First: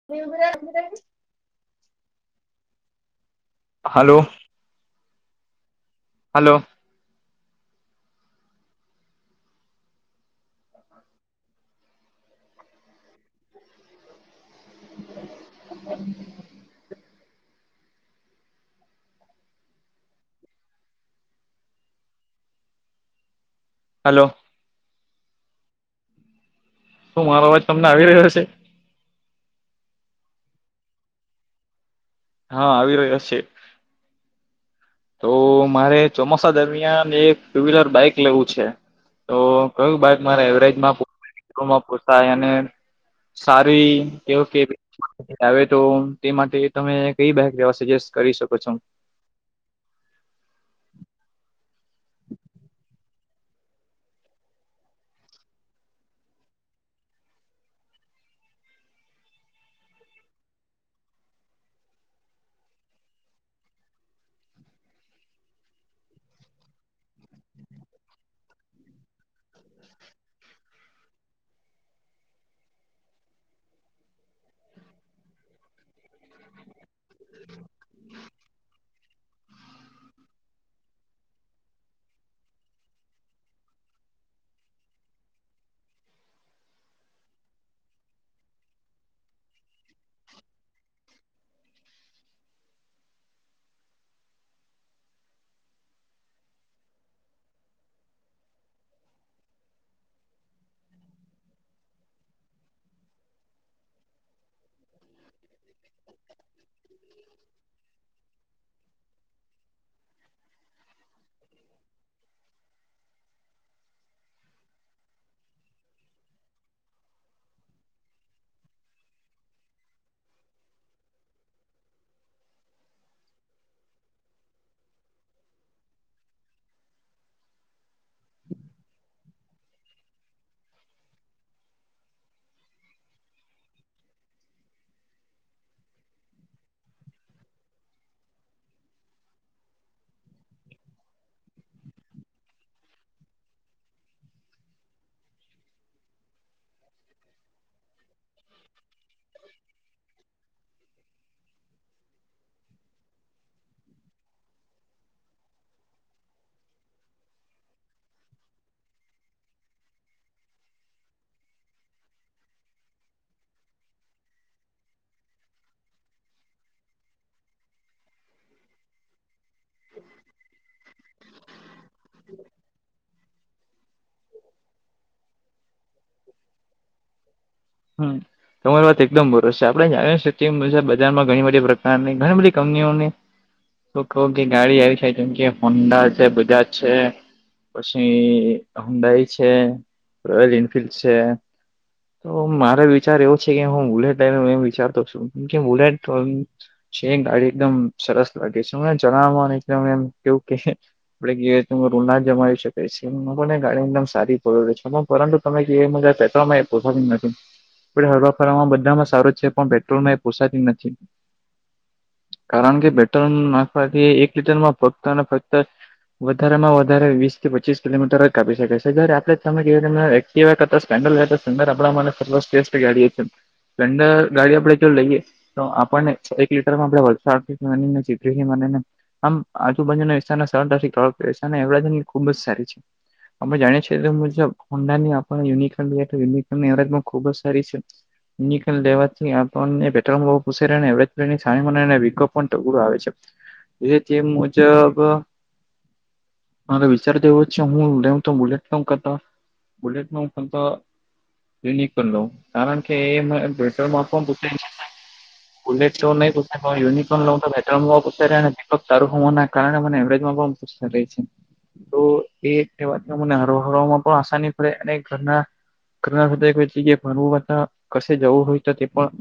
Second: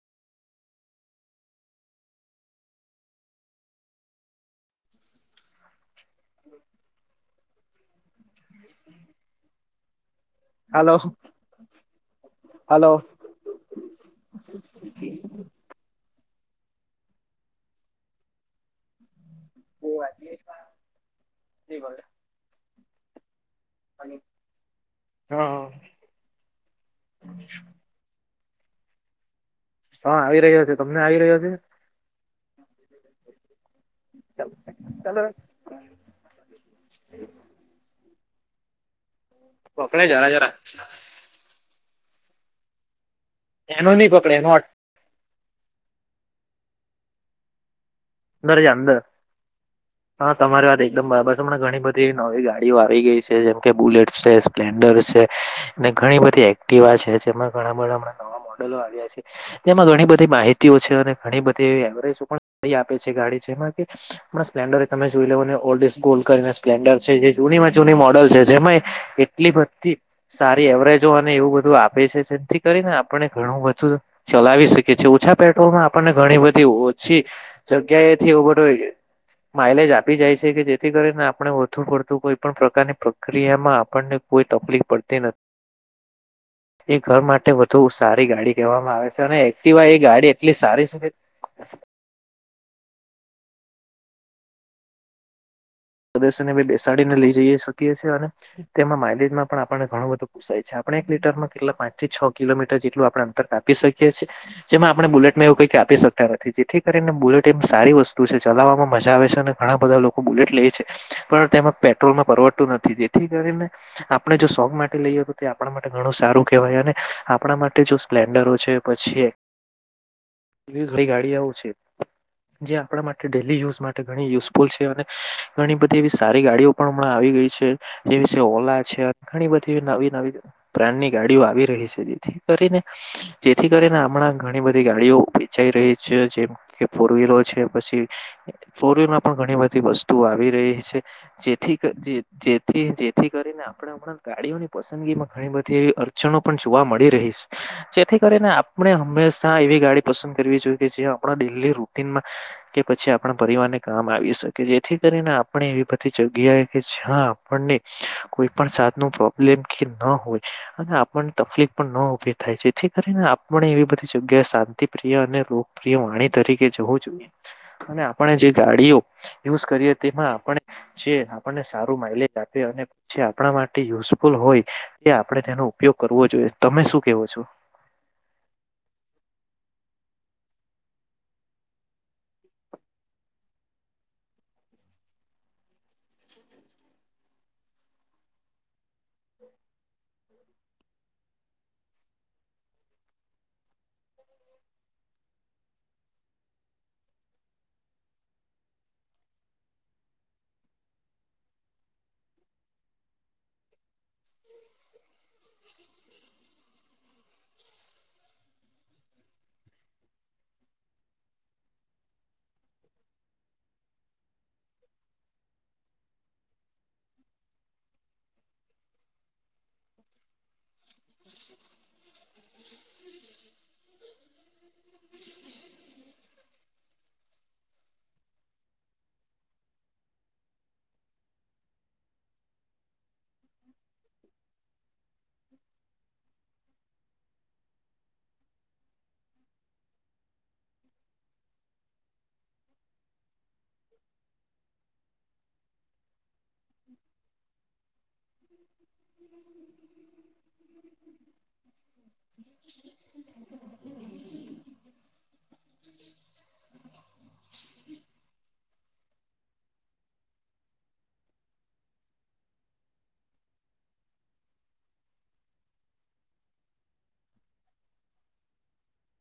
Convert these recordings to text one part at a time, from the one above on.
[inaudible] હાલો. Hello. [inaudible] હાલો-હાલો. [inaudible] [inaudible] Hello. હા, હા. શું મારો અવાજ તમને આવી રહ્યો સે? હા આવી રહ્યો સે. તમને આવી રહ્યો સે? હા આવી રહ્યો સે. ચ [inaudible] [unintelligible] તો મારે ચોમાસા દરમિયાન એક ટુ વ્હીલર બાઈક લેવું છે તો કયું પકડે બાત જરા મારા જરા એવરેજમાં માં પોસાય અને એનો સારી નહી પકડે એવું એનો કે આવે તો તે માટે તમે કઈ બેક લેવા સજેસ્ટ કરી શકો રે કે છો અંદ [unintelligible] [inaudible] [unintelligible] હા તમારી વાત એકદમ બરાબર છે હમણા ઘણી બધી નવી ગાડીઓ આવી ગઈ છે જેમ કે બુલેટ છે સ્પ્લેન્ડર છે અનેને ઘણી બધી એક્ટિવા છે જેમાં ઘણા બધા હમણાં નવા મોડલો આવ્યા છે એમાં ઘણી બધી માહિતીઓ છે અને ઘણી બધી એવરેજ છે ગાડી છેમાં કે હ સ્પ્ન્ડર એ તમે જોઈ લેવને ઓલ્ડ ગોલ્ડ કરીને સ્પ્લેન્ડર છે જે જૂનીમાં જૂની મોડલ છે જેમાં એટલી બધી સારી એવરેજો અને એવું બધું આપે છે જેથી કરીને આપને ઘણું બધું ચલાવી શકીએ છીએ ઓછા પેટ્રોલ માં આપણને ઘણી બધી ઓછી જગ્યા એથી ઉભટ હોય ગ માઇલેજ આપી જાય છે કે જેથી કરીને આપણે ઓથું પડતું કોઈ પણણ પ્રકારની પ્રક્રિયામાં આપણને કોઈ તકલીફ પડતી નથી હ [inaudible] [unintelligible] એ ઘર માટે વધુ સારી ગાડી કહેવામાં આવે છે અને એક્ટિવાય એ ગાડી એટલી સારી સુ પ્રદર્શને બેસાડીને લઈ જઈ શકીએીએ અને તેમાં માઇલેજ માં પણ આપને ઘણું બધું આપણે એક લીટરમાં કેટલા પાંચ થી છ કિલોમીર જેટલું આપણે અંતર કાપી શકીએ છીએ જેમાં આપણે બુલેટમાં એવું કઈક આપી શકતા નથી જેથી કરીને બુલેટ એમ સારી વસ્તુ છે ચલાવવામાં મજા આવે છે ને ઘણા બધા લોકો બુલેટ લે છે પણ તેમાં પેટ્રોલમાં પરવડતું નથી તેથી કરીને આપણે જો શોખ માટે લઈએ તો તે આપણા માટે ઘણું સારું કહેવાય. અને આપણા માટે જો સ્પ્લેન્ડરો છે પછી એ [inaudible] એ ઘણી ગાડી આવશે. જે આપણા માટે ડેલી યુઝ માટે ઘણી યુઝફુલ છે, અને ઘણી બધી એવી સારી ગાડીઓ પણ હમણાં આવી ગઈ છે એવી છે, ઓલા છે ઘણી બધી નવી નવી બ્રાન્ડની ગાડીઓ આવી રહી છે, જેથી કરીને જેથી કરીને હમણાં ઘણી બધી ગાડીઓ વેચાઈ રહી છે, જે કે ફોર વ્હીલ હોય છે, પછી ફોર વ્હીલમાં પણ ઘણી બધી વસ્તુ ઓ આવી રહી છે. જેથી કરી જેથી, જેથી કરીને આપણે ગાડીઓની પસંદગીમાં ઘણી બધી એવી અડચણો પણ જોવા મળી રહી છે. જેથી કરીને આપણે હંમેશા એવી ગાડી પસંદ કરવી જોઈએ, કે જે આપણા ડેલી રૂટીનમાં કે પછી આપણા પરિવારને કામ આવી શકે જેથી કરીને આપણે એવી બધી જગ્યાએ, કે જ્યાં આપણને કોઈ પણ જાતનું લેમ કે ના હોય. અને આપણને તપલીફ પણ ન ઉભી થાય, જેથી કરીને આપણે એવી બધી જગ્યાએ શાંતિપ્રિય અને રોગ પ્રિય વાણી તરીકે જવું જોઈએ. અને આપણે જે ગાડીઓ યુઝ કરીએ, તેમાં આપણે જે આપણને સારું માઇલેજ આપે અને જે આપણા માટે યુઝફુલ હોય, એ આપણે તેનો ઉપયોગ કરવો જોઈએ. તમે શું કેવો છો? હં. તમારી વાત એકદમ બરોબર છે. આપણે જાણીએ છે તેમ, બજારમાં ઘણી બધી પ્રકારની, ઘણી બધી કંપનીઓની તો કવ કે ગાડી આવી જાય, કેમ કે હોંડા છે, બજાજ છે પછી હુંડાઈ છે, રોયલ એનફિલ્ડ છે. તો મારે વિચાર એવો છે કે હું બુલેટ લઈ લઉં, એવું વિચારતો છું. કેમ કે બુલેટ છે ગાડી એકદમ સરસ લાગે છે. હમણા જણાવા પ્રમાણે એકદમ એમ કેવું કે આપડે ગઈએ તો રૂલ ના જમાવી શકીએ છીએ. લોકોને ગાડી એકદમ શું સારી પરવડે છે, પરંતુ તમે કીયુ એમ [unintelligible] પેટ્રોલમાં એ પોસાતી જ નથી. પણ હરવા ફરવામાં બધામાં સારો જ છે, પણ પેટ્રોલમાં એ પોસાાતી નથી. કારણ કે પેટ્રોલ નાખવાથી એક લીટરમાં ફક્ત ને ફક્ત વધારે માં વધારે વીસ થી પચીસ કિલોમીટર જ કાપી શકે છે, જ્યારે આપડે જ તમે કીયુ [unintelligible] તેવા કરતા સ્ટાન્ડર્ડ રહેતા સ્ટાર્ન્ડ આપડા માટે [unintelligible] સ્પેસ ફ્રી ગાડી એકદમ થંડર ગાડી આપડે જો લઈએે તો આપણને એક લીટરમાં આપણે વલસાડથી માંડીને, ને ચીખલીથી માંડીને આમ આજુબાજુના વિસ્તારને સરળતાથી કવર કરે છે, અને એવરેજ એની ખૂબ જ સારી છે. આપણે જાણીએ છે, તે મુજબ હોન્ડાની આપણે યુનિકોન લીએ તો યુનિકોનની એવરેજ પણ ખુબ જ સારી છે. વિહિકલ લેવાથી આપણને [unintelligible] અને એવરેજ પણ સારી મળે અને પીકઅપ પણ તગડું આવે છે. એ તે મુજબ મારે વિચાર તો એવો જ છે, હું લેવું તો બુલેટમાં કરતા બુલેટમાં હું કેમ તો યુનિકોર્ન લઉં, કારણ કે એ મા [unintelligible] [unintelligible] પિક અપ તારું હોવા ના કારણે મને એવરેજમાં પણ [unintelligible] રેય છે. તો એ તેવા માં મને અરવા હરવામાં પણ આસાની પડે, અને ઘરના [unintelligible] કસે જવું હોય તો તે પણ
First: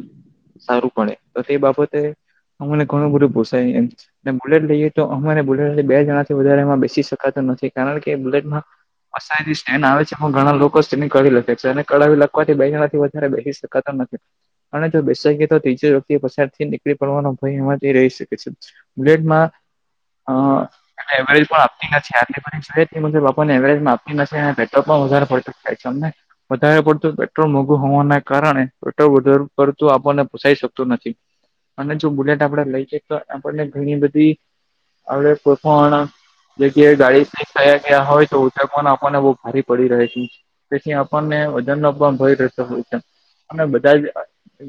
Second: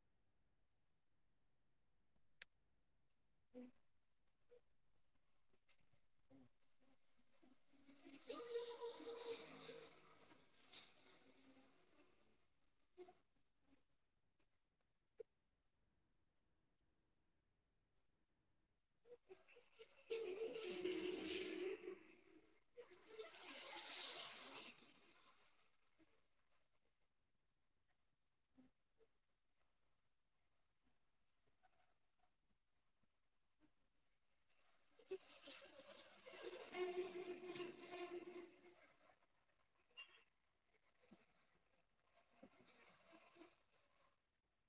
સારું પડે, તો તે બાબતે અમને ઘણું બધું પોસાય એમ છે. ને, બુલેટ લઈએ તો અમારે બુલેટ બે જણાથી વધારે એમાં બેસી શકાતો નથી. કારણ કે બુલેટમાં અ સાઇડ સ્ટેન્ડ આવે છે પણ ઘણા લોકો [unintelligible] તેની કઢાવી લાખે છે, અને કઢાવી લાખવાથી બે જણાથી વધારે બેસી શકાતો નથી અને જો બેસાઈ ગ્યું તો ત્રીજી વ્યક્તિ પછાડથી નીકળી પડવાનો ભય એમાંથી રહી શકે છે. બુલેટમાં. હા. એવરેજ પણ આપતી નથી, [unintelligible] એવરેજમાં આપતી નથી અને પેટ્રોલ પણ વધારે પડતી ખાય. તમને વધારે પડતું પેટ્રોલ મોંઘું હોવાના કારણે, પેટ્રોલ વધારે પડતું આપણને પોસાઈ શકતું નથી. અને જો બુલેટ આપણેે લઈયે, તો આપણને ઘણી બધી હડ પ્રથના [unintelligible] જેગ ગાડી ફક થયા ગયા હોય તો ઉ પણ આપણને બહ ભ પડી રહે છે, તેથી આપણને વજન આપવામાં ભય રહેશે છે. અનેમે બધા જ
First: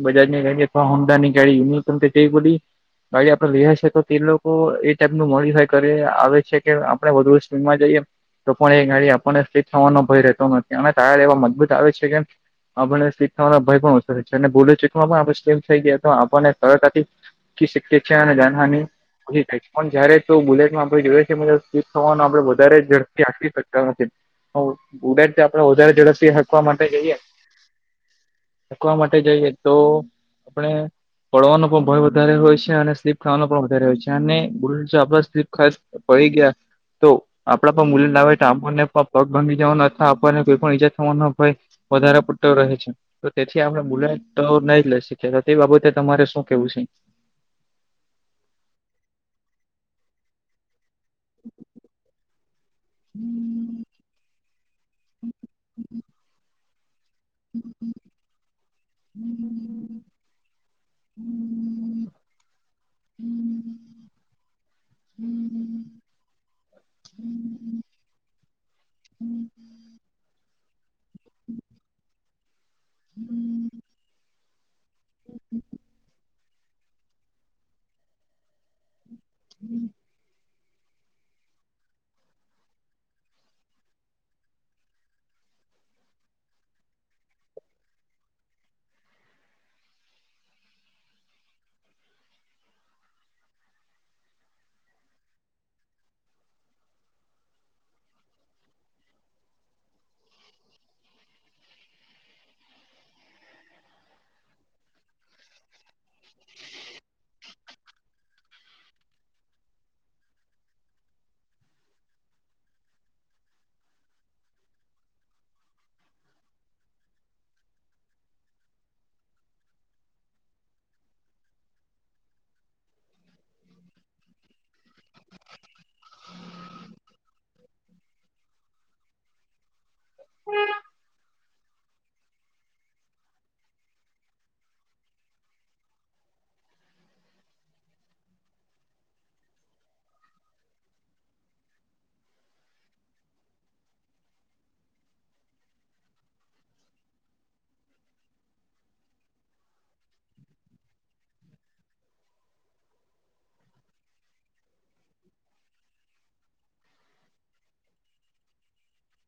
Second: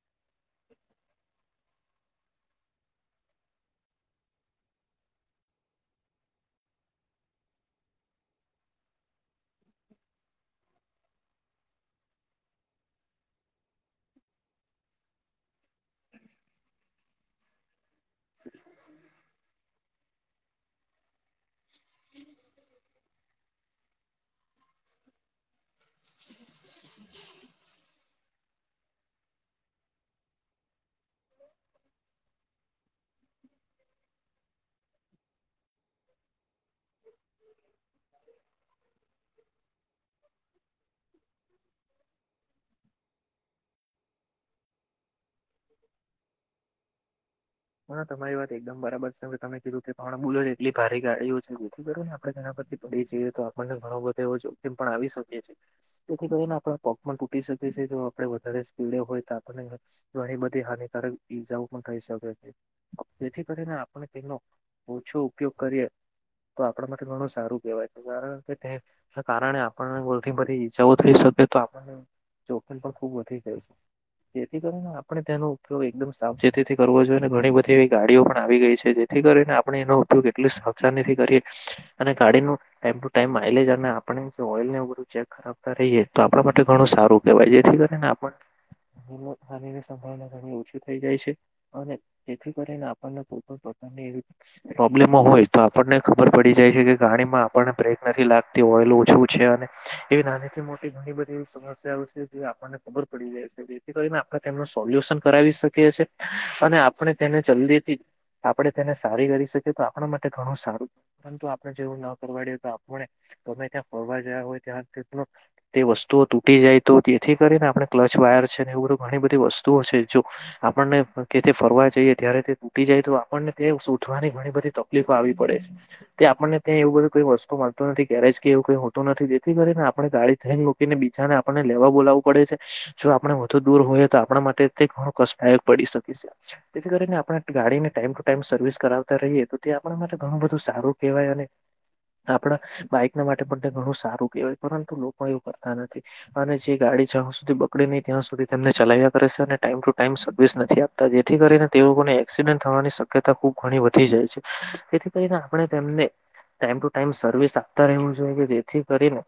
બધાજ ને ક હમદા નીકાળી મ તે બોલી [unintelligible] ગાડી આપડે લે્યાી તો તે લોકો એ ટાઈપ ન મળડી હોાઈ કરી આવે છે કે આપડણે વધુ સ્પીડમાં જઈએ. તો પણ એ ગાડી આપણને સીટ થવાનો ભય રહેતો નથી અને ટાયર એવા મજબૂત આવે છે કે આપને શીખવાનો ભય પણ ઓછરે છે અને બોલે છે. પણ આપ સમ થઈ ગયા, તો આપણને તકથી શ શિક્ષ અને જાનહાનીછ પણ જયારે તો બુલેટમાં આપણે જોઈએ છીબ યુ થવાનું આપડે વધારે ઝડપથી આપી શકતા નથી. ઉડટ આપડે વધારે ઝડપથી હકવા માટે જઈએ. રકવા માટે જઈએ તો આપણે પડવાનો પણ ભય વધારે હોય છે અને સ્લીપ ખાવાનો પણ વધારે હોય છે અને બ આપ સ્લીપ ખાસ પયી ગયા? તો આપડા પણ મુલ ના હોય તો આપણને પણ પગ ભાંગી જવાના અ આપણને કોઈ પણ ઈજા થવા હોય. [unintelligible] વધારે પુટતો રહે છે, તો તેથી આપડ બુલેટ તો નહી લઈ શખ તો તે બાબતે તમારે શું કેવું છે. હ તમારી વાત એકદમ બરાબર છે હ તમે કીધું કે કોણ બોલો છે. એટલી ભારી ગાડીઓ છે જેથી કરી ને આપણે ઘના પરથી પડી જઈએ તો આપણને ઘણો બધો એવ જોખીમ પણ આવી શકીએ છીએ. તેથી કરીને આપણે પગ પણ તૂટી શકી છે જો આપડે વધારે સ્પીડે હોય તો આપણને તો એહી બધી હાનિકારક ઈજાઓ પણ થઈ શકે છે. જેથી કરીને આપણે તેનો ઓછો ઉપયોગ કરીએ. તો આપણા માટે ઘણું સારું કેહેવાય કારણ કે, કારણે આપણ ગોલથી બધી જવું થઈ શકે તો આપણ જોખમ પણ ખુબ વધી જાય છે, જેથી કરીને આપણે તેનો ઉપયોગ એકદમ સાવચેતીથી કરવો જોઈએ અને ઘણી બધી એવી ગાડીઓ પણ આવી ગઈ છે જે થી કરીને આપણે એનો ઉપયોગ એટલી સાવચાથી કરીએ. અને ગાડીનું ટાઈમ ટુ ટાઈમ માઇલેજ અને આપણે જે ઓઈલરું ચેક કરતા રહીએ તો આપણા માટે ઘણું સારું કેવાય જેથી કરી ને આપણને આપણને ત્યાં તેવી સફળતા તેની ઓછી થઈ જાય છે અને જેથી કરીને આપણને કોઈપણ પ્રકારની એવી પ્રોબ્લેમો હોય તો આપણને ખબર પડી જાય છે કે ગાડીમાં આપણને બ્રેક નથી લાગતી હોઈલ ઓછું છે અને એવી નાની થી મોટી ઘણી બધી એ સમસ્યાઓ છે જે આપણને ખબર પડી જાય છે. જેથી કરીને આપણે તેમનું સોલ્યુશન કરાવી શકીએ છીએ અને આ આપણે તેને જલ્દીથી આપણે તેને સારી કરી શકીએ તો આપણા માટે ઘણું સારું. પરંતુ આપણે જેવું ના કરવાડ્યું તો આપણે તમે ત્યાં ફરવા જયા હોય ત્યાં કેટલું તે વસ્તુઓ તૂટી જાય તો તેથી કરીને આપણે ક્લચ વાયર છે ને એવું બધું ઘણી બધી વસ્તુઓ છે જો આપણને કેથી ફરવા જઈએ જ્યારે તે તૂટી જાય તો આપણને તે શોધવાની ઘણી બધી તકલીફો આવી પડે છે. તે આપણને ત્યાં એવું બધું કોઈ વસ્તુ મળતું નથી ગેરેજ કે એવું કઈ હોતું નથી તેથી કરી ને આપણે ગાડી થઈને મુકીને બીજાને આપણને લેવા બોલાવું પડે છે જો આપણે વધુ દૂર હોઈએ તો આપણા માટે તે ઘણું કષદાયક પડી શકે છે. તેથી કરીને આપણે ગાડીને ટાઈમ ટુ ટાઈમ સર્વિસ કરાવતા રહીએ તો તે આપણા માટે ઘણું બધું સારું કહેવાય અને આપણા બાઈક ના માટે પણ ઘણું સારું કહેવાય પરંતુ લોકો પણ એવું કરતા નથી. અને જે ગાડી જ્યાં સુધી બગડે નહી ત્યાં સુધી તેમને ચલાવ્યા કરે છે અને ટાઈમ ટુ ટાઈમ સર્વિસ નથી આપ તા જેથી કરીને તે ઓને એક્સિડેન્ટ થવાની શક્યતા ખુબ ઘણી વધી જાય છે તેથી કરીને આપણે તેમને ટાઈમ ટુ ટાઈમ સર્વિસ આપતા રહેવું જોઈએ કે જેથી કરીને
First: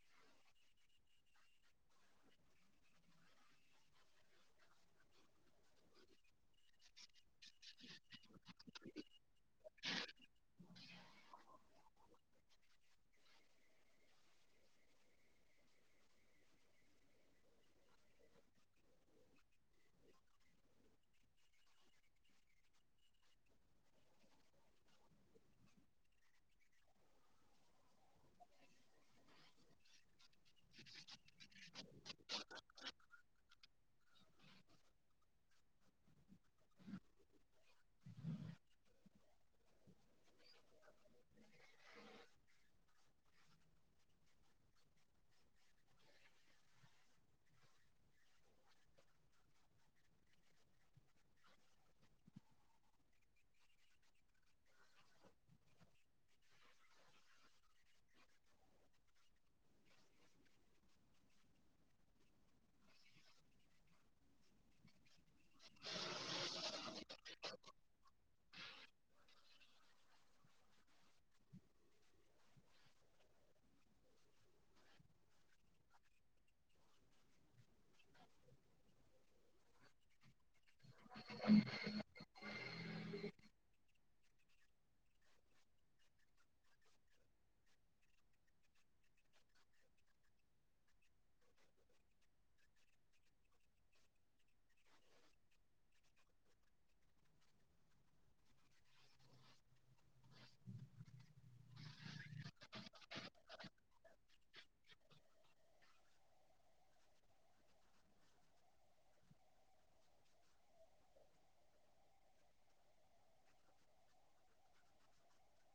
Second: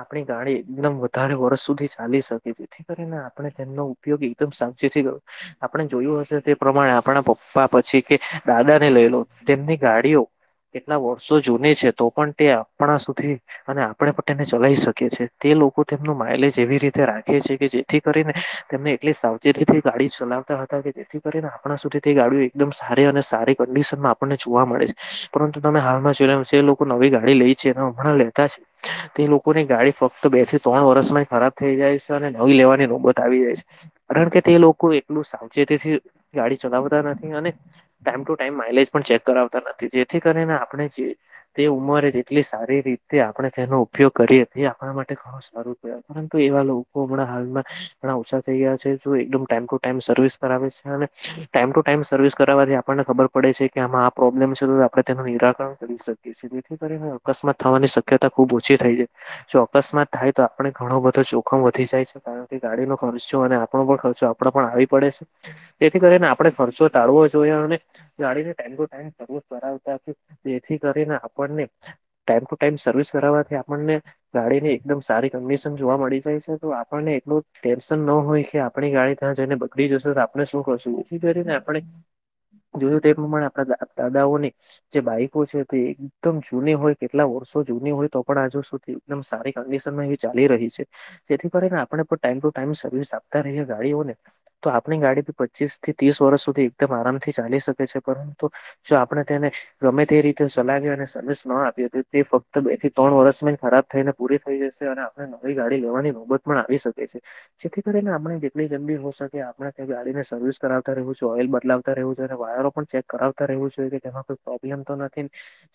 આપણી ગાડી એકદમ વધારે વર્ષ સુધી ચાલી શકે છે જેથી કરીને આપણે તેમનો ઉપયોગ એકદમ સાવચેથી કરવો આપણે જોયું હશે પ્રમાણે આપણા પપ્પા પછી કે દાદા ને લઈ લો તેમની ગાડીઓ કેટલા વર્ષો જૂની છે તો પણ તે આપણા સુધી અને આપણે પોતાને ચલાવી શકીએ છે. તે લોકો તેમનું માઇલેજ એવી રીતે રાખે છે કે જે થી કરીને તેમને એટલી સાવચેતીથી ગાડી ચલાવતા હતા કે જેથી કરીને આપણા સુધી તે ગાડીઓ એકદમ સારી અને સારી કન્ડિશન માં આપણને જોવા મળે છે. પરંતુ તમે હાલમાં જોયા જે લોકો નવી ગાડી લેઈ છે અને હમણાં લેતા છે તે લોકો ની ગાડી ફક્ત બે થી ત્રણ વર્ષમાં ખરાબ થઈ જાય છે, અને નવી લેવાની નોબત આવી જાય છે. કારણ કે તે લોકો એટલું સાચેતીથી ગાડી ચલાવતા નથી. અને ટાઈમ ટુ ટાઈમ માઇલેજ પણ ચેક કરાવતા નથી, જેથી કરીને આપણે જે તે ઉંમરે જેટલી સારી રીતે આપણે તેનો ઉપયોગ કરીએ તે આપણા માટે ઘણો સારું થયા, પરંતુ એવા લોકો હમણાં હાલમાં ઘણા ઓછા થઇ ગયા છે, જો એકદમ ટાઈમ ટુ ટાઈમ સર્વિસ કરાવે છે અને ટાઈમ ટુ ટાઈમ સર્વિસ કરાવવાથી આપણને ખબર પડે છે કે આમાં આ પ્રોબ્લેમ છે, તો આપણે તેનું નિરાકરણ કરી શકીએ. જે જેથી કરીને અકસ્માત થવાની શક્યતા ખુબ ઓછી થાય છે. જો અકસ્માત થાય તો આપણે ઘણો બધો જોખમ વધી જાય છે, કારણ કે ગાડીનોો ખર્ચો અને આપણો પણ ખર્ચો આપણા આવી પડે છે. તેથી કરીને આપણે ખર્ચો ટાળવો જોઈએ અને ગાડીને ટાઈમ ટુ ટાઈમ [inaudible] તેથી કરીને આપણને ટાઈમ ટુ ટાઈમ સર્વિસ કરાવવાથી આપણને ગાડીની એકદમ સારી કન્ડિશન જોવા મળી જાય છે, તો આપણને એટલું ટેન્શન નો હોય કે આપ પણી ગાડી ત્યાં જઈને બગડી જશે તો આપણે શું કરશું? તેથી કરીને આપણે જોયું તો એ પ્રમાણે આપણા દા દાદાઓને જે બાઈકો છે, તો એકદમ જૂની હોય, કેટલા વર્ષો જૂની હોય તો પણ આજુ સુધી એકદમ સારી કંડિશનમાં એવી ચાલી રહી છે. જેથી કરી ને આપણે પણ ટાઈમ ટુ ટાઈમ સર્વિસ આપતા રહીએ ગાડીઓને, તો આપણી ગાડી પચીસ થી તીસ વર્ષ સુધી એકદમ આરામથી ચાલી શકે છે. પરંતુ જો આપણે તેને ગમે તે રીતે સલાહી અને સર્વિસ નહીં આપીએ તો તે ફક્ત બે થી તણ વર્ષમાં જ ખરાબ થઈને પૂરી થઈ જશે, અને આપણે નવી ગાડી લેવાની નોબત પણ આવી શકે છે. જેથી કરીને આપણે જેટલી જલ્દી હો શકે આપણે તે ગાડીને સર્વિસ કરાવતા રહેવું જોઈએ, ઓઇલ બદલાવતા રહું જોઈએ અને વાયરો પણ ચેક કરાવતા રહેવું જોઈએ કે જેમાં કોઈ પ્રોબ્લેમ તો નથીન.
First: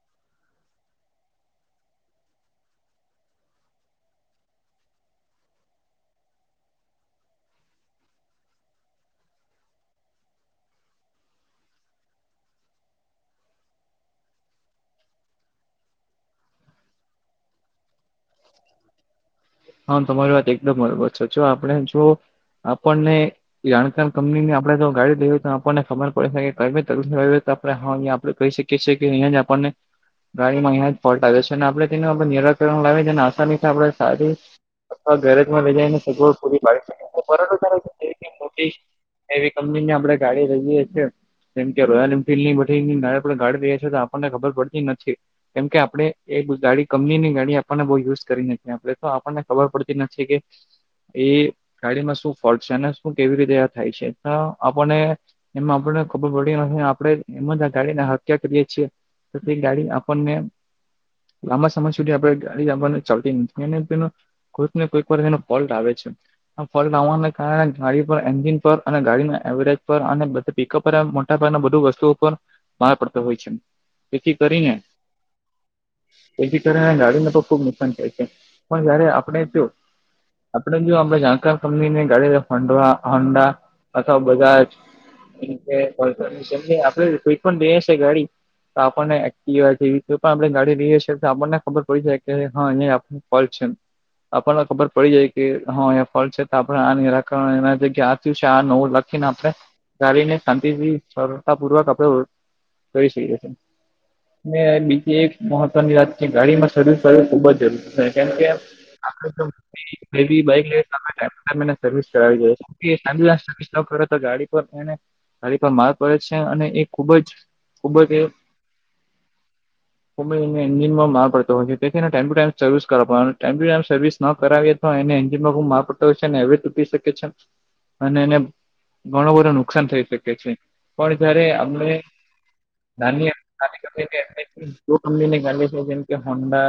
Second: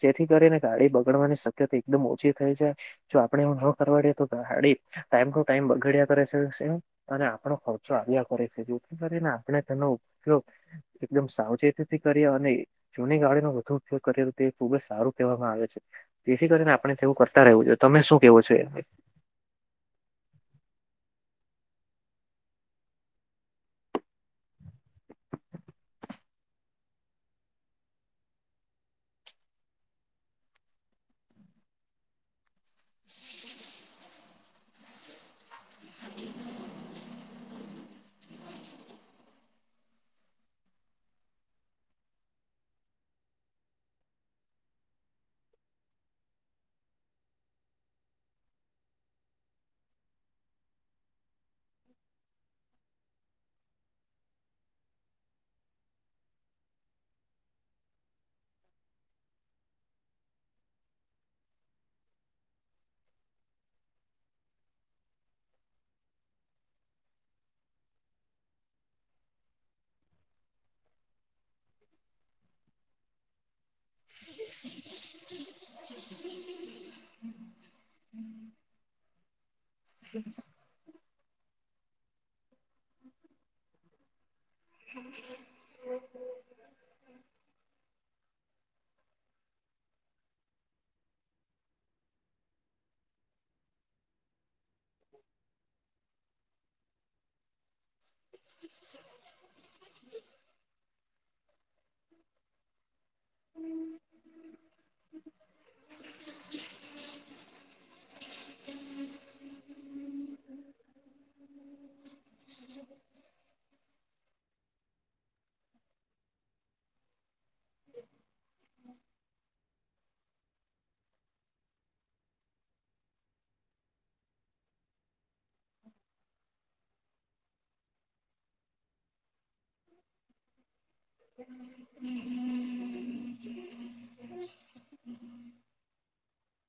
જેથી કરીને ગાડી બગાડવાની શક્યતા એકદમ ઓછી થાય છે. જો આપડે એવું ન કરવા રહીએ તો [unintelligible] ટાઈમ ટુ ટાઈમ બગડ્યા કરે સે-સે, અને આપણો ખર્ચો આવ્યા કરે સે. જેથી કરીને આપ પણે તેનો ઉપયોગ એકદમ સાવચેતીથી કરીએ, અને ઈ જૂની ગાડી નો વધુ ઉપયોગ કરીએ તો તે ખુબ જ સારું કહેવામાં આવે છે. જેથી કરીને આપણે તેવું કરતા રહેવું જોઈએ. તમે શું કહેવું છે [unintelligible] હા તમારી વાત એકદમ બરોબર છે. જો આપણે જો આપણને જાણકાર કંપની ની આપણેે જો ગાડી લઈવી હોય તો આપણને ખબર પડે સે કે [unintelligible] આપણે કહી શક કીએ છે કે અહીયાં જ આપણ ને ગાડીમાં અહીયાં જ ફોલ્ટ આવે છે. અને આપણે તેના ઉપર નિરાકરણ લાવી અને તેને આસાનીથી આપડે સારી અથવા ગેરેજમાં લઈ જાય ને સગવડ પૂરી પાડી [inaudible] પરંતુ [inaudible] એવી કંપની ની આપડે ગાડી લઈએ છે જેમ કે રોયલ એન્ફિલ્ડ ની બધી [unintelligible] લઈએ છીએ તો આપણને ખબર પડતી નથી. કેમ કે આપણેે એ ગાડી કંપનીની ગાડી આપણને બહુ યુઝ કરવી ન ને આપડે તો આપણને ખબર પડતી નથી કે એ ગાડીમાં શું ફોલ્ટ છે, અને શું કેવી રીતે આ થાય છે. ના આપણને એમાં આપણને ખબર પડી નથી આપડે એમ જ આ ગાડીને હાંક્યા કરીએ છીએ. તો તે ગાડી આપણને લાંબા સમય સુધી આપણે ગાડી આપણને ચાલતી નથી. એને તેનો કોઈક ને કોઈક વાર એનો ફોલ્ટ આવે છે. આ ફલટ આવવાને કારણે ગાડી પર, એન્જિન પર, અને ગાડીના એવરેજ પર અને બધા પીકપરા મોટા પાગણના બધુ વસ્તુ ઉપર માર પડતો હોય છે. એથી કરીને એથી કરીને ગાડીને પણ ખુબ નુકસાન થાય છે. પણ જયારે આપણે જો હ [unintelligible] આપડે જો આપ જાંખ કંપની ને ગાડીવા હોંડા અથવા બધા જ. એમમ આપડે સ્ઈટ પણ બેઈશે ગાડી. તો આપણને એક્ટીવા જેવી પણ આપણે ગાડી રહીએ છીએ તો આપણને ખબર પડી જાય કે અને આમ. ફળ છે આપણને ખબર પડી જાય કે હા અયા ફળ છે તો આપ આ નિરાકરણ એ કયા થીજ છે નવું લખીને આપણે ગાડીને શાંતિથી પૂર્વક આપડે જોઈ શકીએ છીએ. મે બીજી એક મહત્વની વાત છે ગાડી માં સર્વિ કરવી ખુબ જરૂર છે. કેમ કેમ આપડે પેલી બાઈક લઈ ટાઈ સર્વિસ કરાવવી જોઈએ. કે આટલા સકંસમ ભરો તો ગાડી પર એને ગાડી પર માર પડે છે અને એ ખુબ જ. ખુબજ કે એન્જ માં પડતો હોય છેને ટાઈમ ટુ ટાઈમ. સર્વિસ કરાવ ટાઈમ ટુ ટાઈમ સર્વિસ ના કરાવીએ તોવા એને એન્જિનમાં બુ માર પડતો હોય છે અને હવે તૂટી શકે છે. અને એને ઘણો બધો નુકસાન થઈ શકે છે પણ જયારે આપણે. નીપની કંપનીને કાે છે જેમ હોન્ડા